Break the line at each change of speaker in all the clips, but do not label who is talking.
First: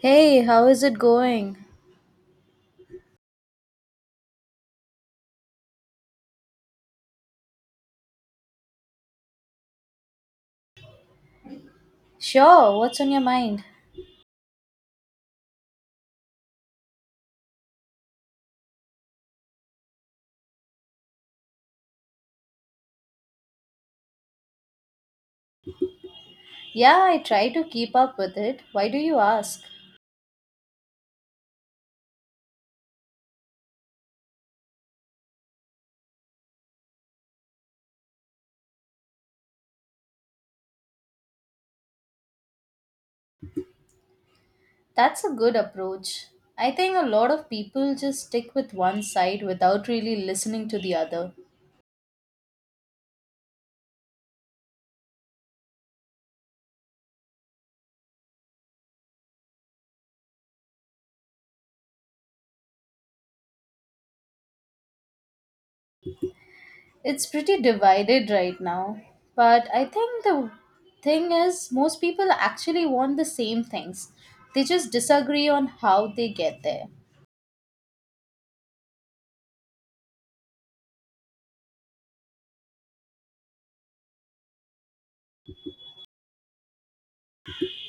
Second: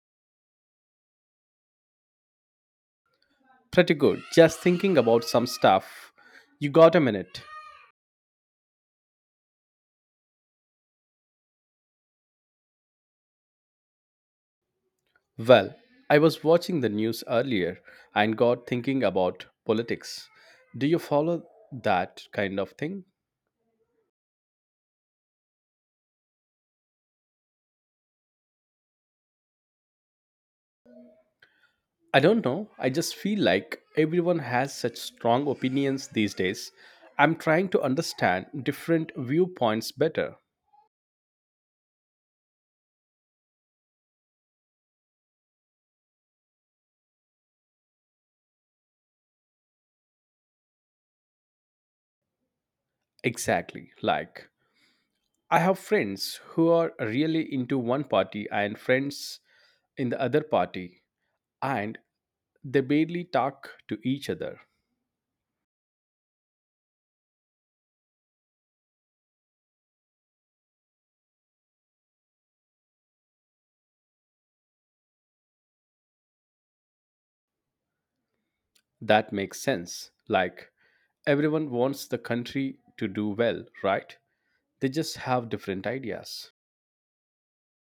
Hey, how is it going?
Pretty good. Just thinking about some stuff. You got a minute?
Sure, what's on your mind?
Well, I was watching the news earlier and got thinking about politics. Do you follow that kind of thing?
Yeah, I try to keep up with it. Why do you ask?
I don't know. I just feel like everyone has such strong opinions these days. I'm trying to understand different viewpoints better.
That's a good approach. I think a lot of people just stick with one side without really listening to the other.
Exactly. Like, I have friends who are really into one party and friends in the other party, and they barely talk to each other.
It's pretty divided right now. But I think the thing is, most people actually want the same things. They just disagree on how they get there.
That makes sense. Like, everyone wants the country to do well, right? They just have different ideas.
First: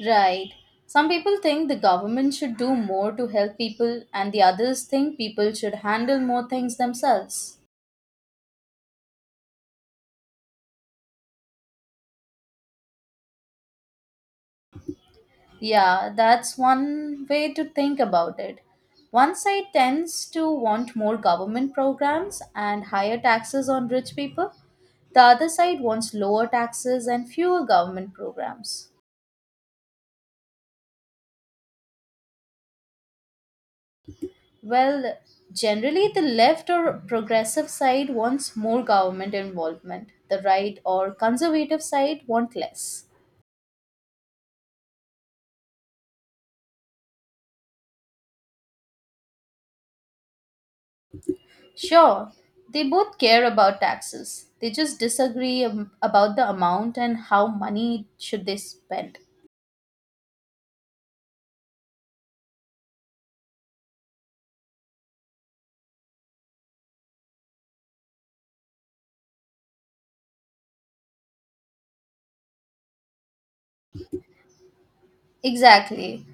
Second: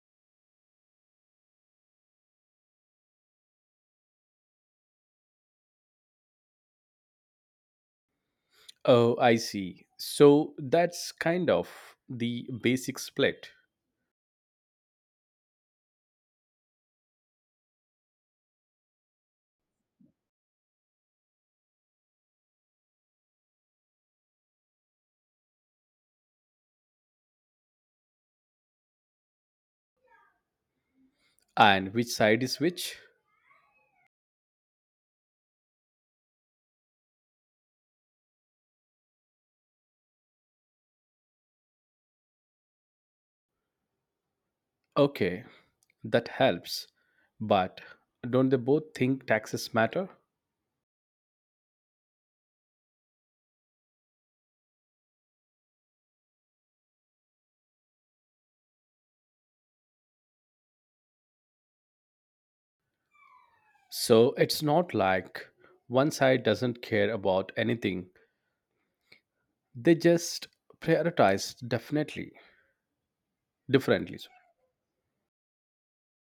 Right. Some people think the government should do more to help people, and the others think people should handle more things themselves.
Oh, I see. So that's kind of the basic split.
Yeah, that's one way to think about it. One side tends to want more government programs and higher taxes on rich people, the other side wants lower taxes and fewer government programs.
And which side is which?
Well, generally, the left or progressive side wants more government involvement, the right or conservative side want less.
Okay, that helps. But don't they both think taxes matter?
Sure, they both care about taxes. They just disagree about the amount and how money should they spend.
So it's not like one side doesn't care about anything. They just prioritize definitely differently.
Exactly.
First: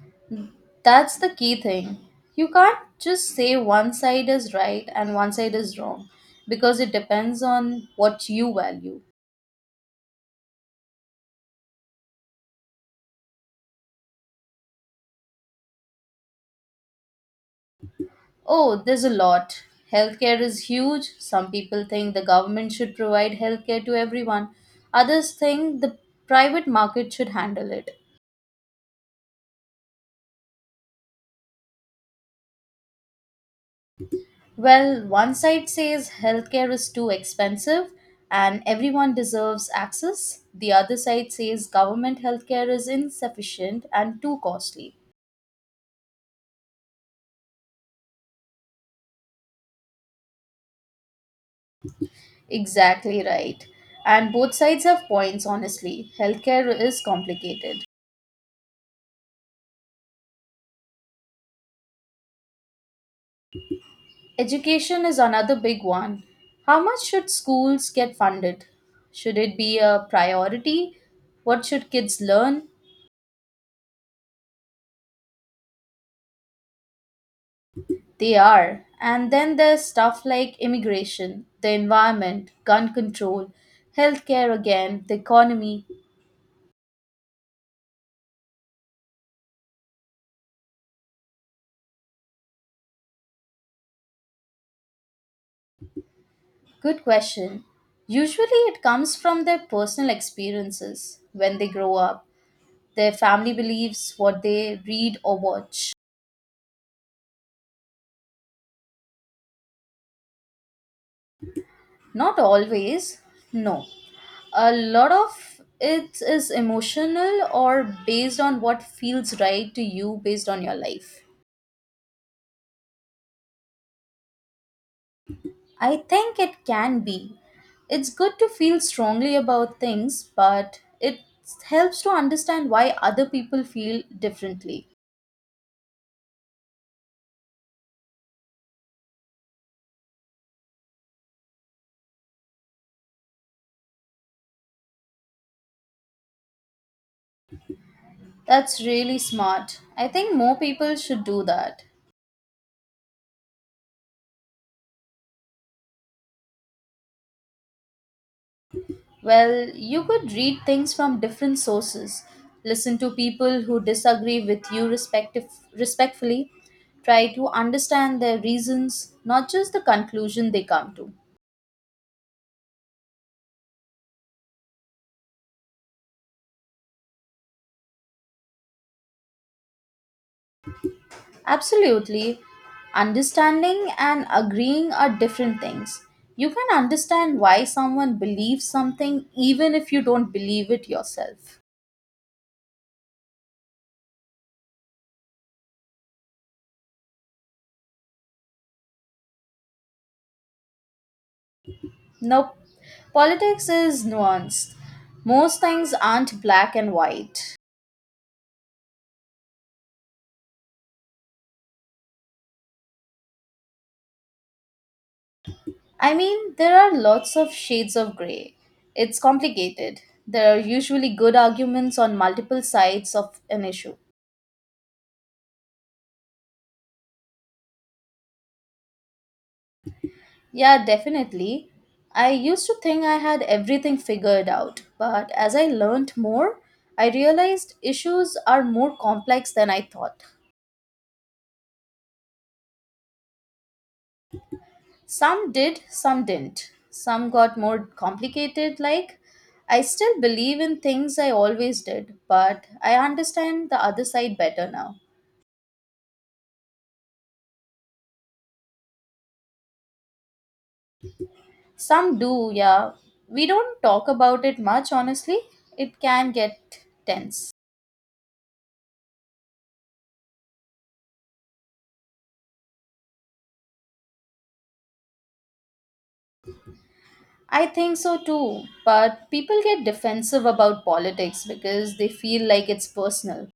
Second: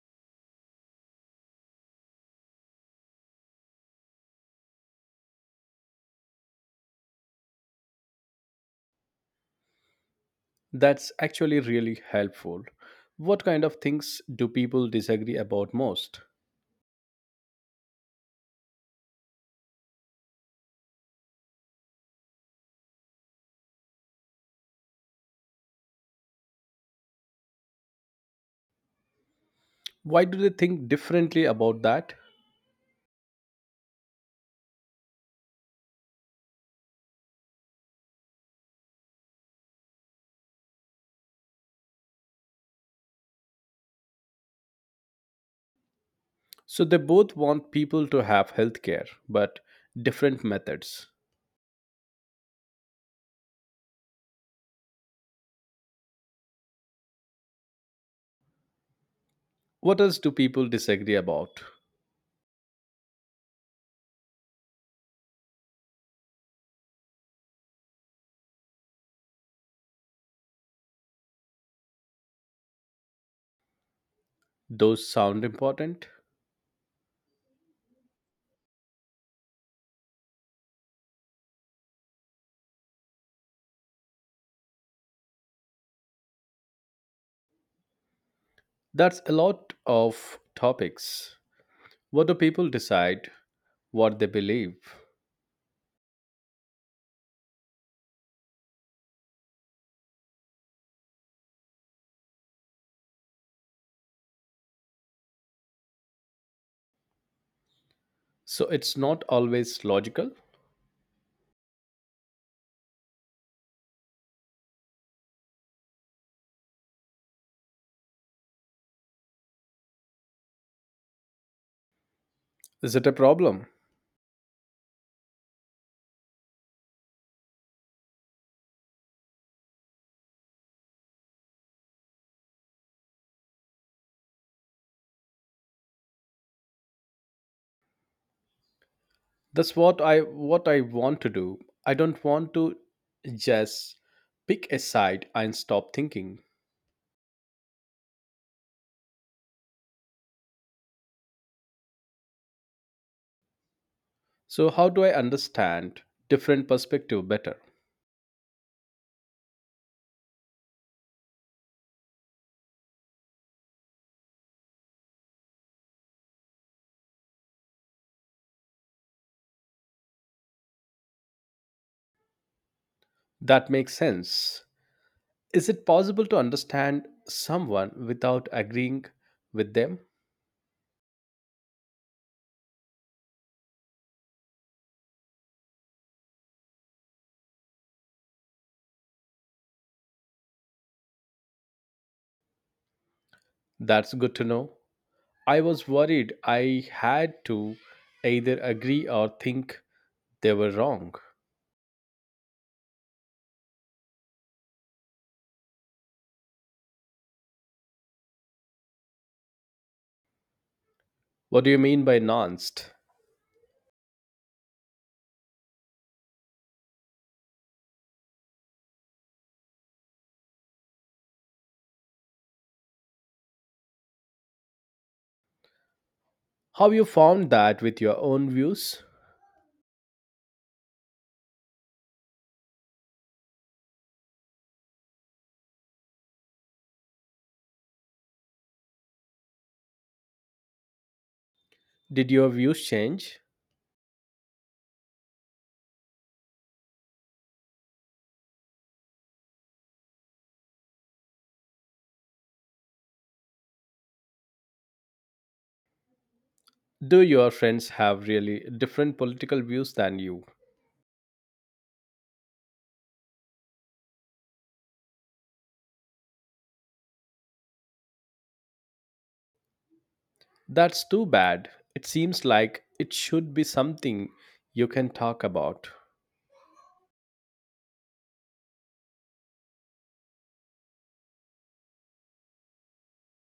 That's the key thing. You can't just say one side is right and one side is wrong because it depends on what you value.
That's actually really helpful. What kind of things do people disagree about most?
Oh, there's a lot. Healthcare is huge. Some people think the government should provide healthcare to everyone. Others think the private market should handle it.
Why do they think differently about that?
Well, one side says healthcare is too expensive and everyone deserves access. The other side says government healthcare is insufficient and too costly.
So they both want people to have healthcare, but different methods.
Exactly right. And both sides have points, honestly. Healthcare is complicated.
What else do people disagree about?
Education is another big one. How much should schools get funded? Should it be a priority? What should kids learn?
Those sound important?
They are. And then there's stuff like immigration, the environment, gun control, healthcare again, the economy.
That's a lot of topics. What do people decide? What they believe?
Good question. Usually it comes from their personal experiences when they grow up, their family beliefs, what they read or watch.
So it's not always logical.
Not always, no. A lot of it is emotional or based on what feels right to you based on your life.
Is it a problem?
I think it can be. It's good to feel strongly about things, but it helps to understand why other people feel differently.
That's what I want to do. I don't want to just pick a side and stop thinking.
That's really smart. I think more people should do that.
So how do I understand different perspective better?
Well, you could read things from different sources, listen to people who disagree with you respectfully, try to understand their reasons, not just the conclusion they come to.
That makes sense. Is it possible to understand someone without agreeing with them?
Absolutely. Understanding and agreeing are different things. You can understand why someone believes something even if you don't believe it yourself.
That's good to know. I was worried I had to either agree or think they were wrong.
Nope. Politics is nuanced. Most things aren't black and white.
What do you mean by nuanced?
I mean, there are lots of shades of grey. It's complicated. There are usually good arguments on multiple sides of an issue.
How you found that with your own views?
Yeah, definitely. I used to think I had everything figured out, but as I learned more, I realized issues are more complex than I thought.
Did your views change?
Some did, some didn't. Some got more complicated, like I still believe in things I always did, but I understand the other side better now.
Do your friends have really different political views than you?
Some do, yeah. We don't talk about it much, honestly. It can get tense.
That's too bad. It seems like it should be something you can talk about.
I think so too, but people get defensive about politics because they feel like it's personal.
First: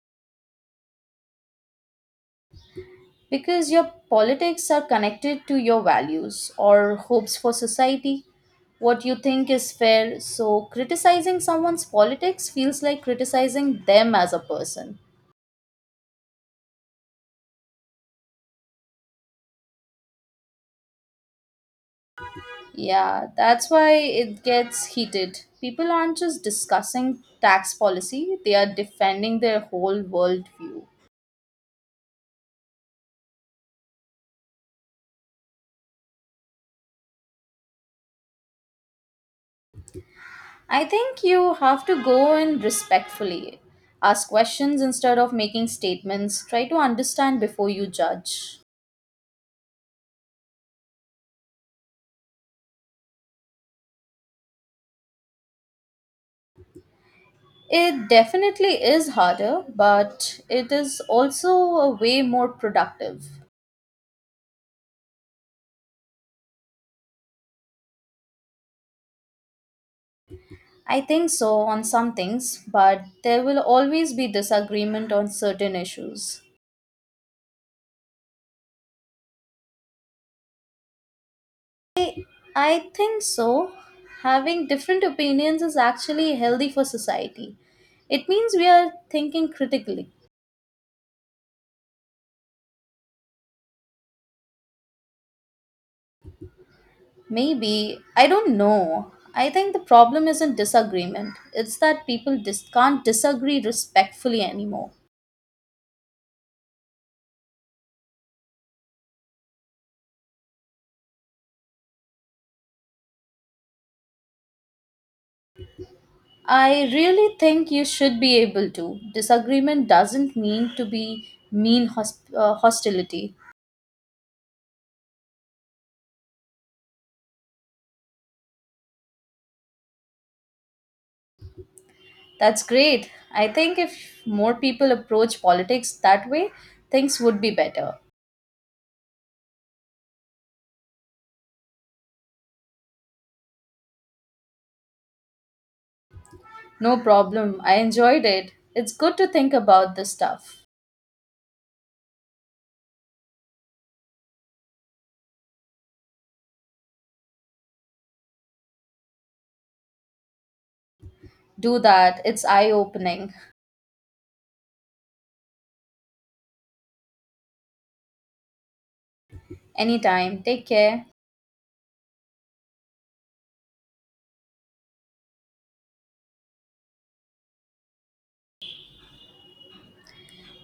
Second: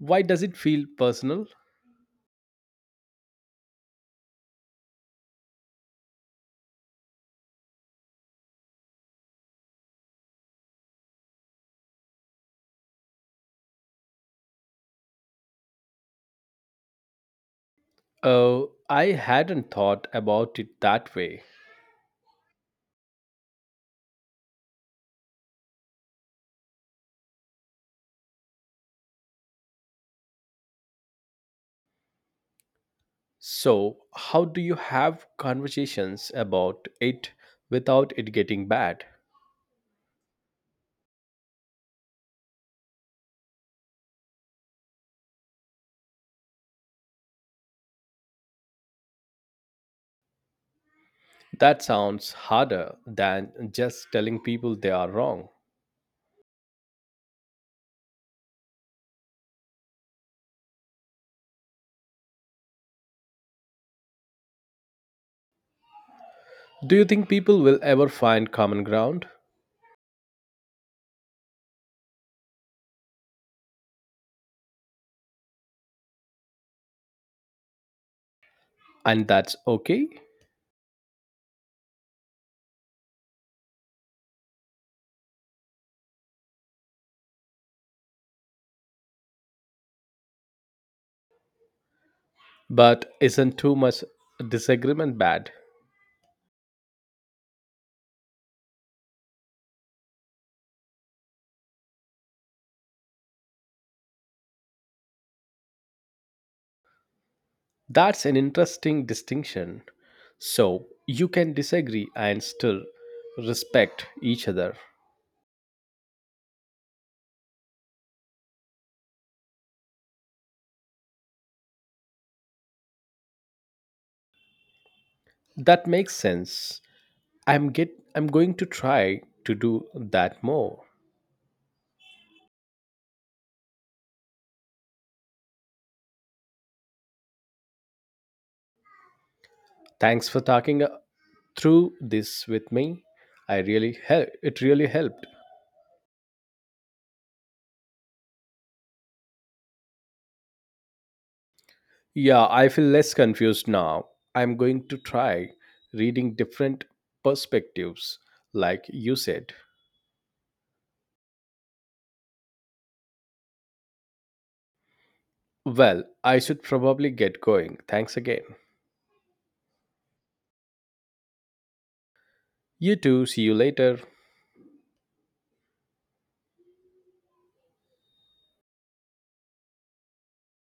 Why does it feel personal?
Because your politics are connected to your values or hopes for society, what you think is fair, so criticizing someone's politics feels like criticizing them as a person.
Oh, I hadn't thought about it that way.
Yeah, that's why it gets heated. People aren't just discussing tax policy, they are defending their whole worldview.
So how do you have conversations about it without it getting bad?
I think you have to go in respectfully. Ask questions instead of making statements. Try to understand before you judge.
That sounds harder than just telling people they are wrong.
It definitely is harder, but it is also a way more productive.
Do you think people will ever find common ground?
I think so on some things, but there will always be disagreement on certain issues.
And that's okay?
I think so. Having different opinions is actually healthy for society. It means we are thinking critically.
But isn't too much disagreement bad?
Maybe. I don't know. I think the problem isn't disagreement, it's that people can't disagree respectfully anymore.
That's an interesting distinction. So you can disagree and still respect each other.
I really think you should be able to. Disagreement doesn't mean to be mean hostility.
That makes sense. I'm going to try to do that more.
That's great. I think if more people approach politics that way, things would be better.
Thanks for talking through this with me. I really help it really helped.
No problem. I enjoyed it. It's good to think about this stuff.
Yeah, I feel less confused now. I'm going to try reading different perspectives like you said.
Do that. It's eye opening.
Well, I should probably get going. Thanks again.
Anytime. Take care.
You too. See you later.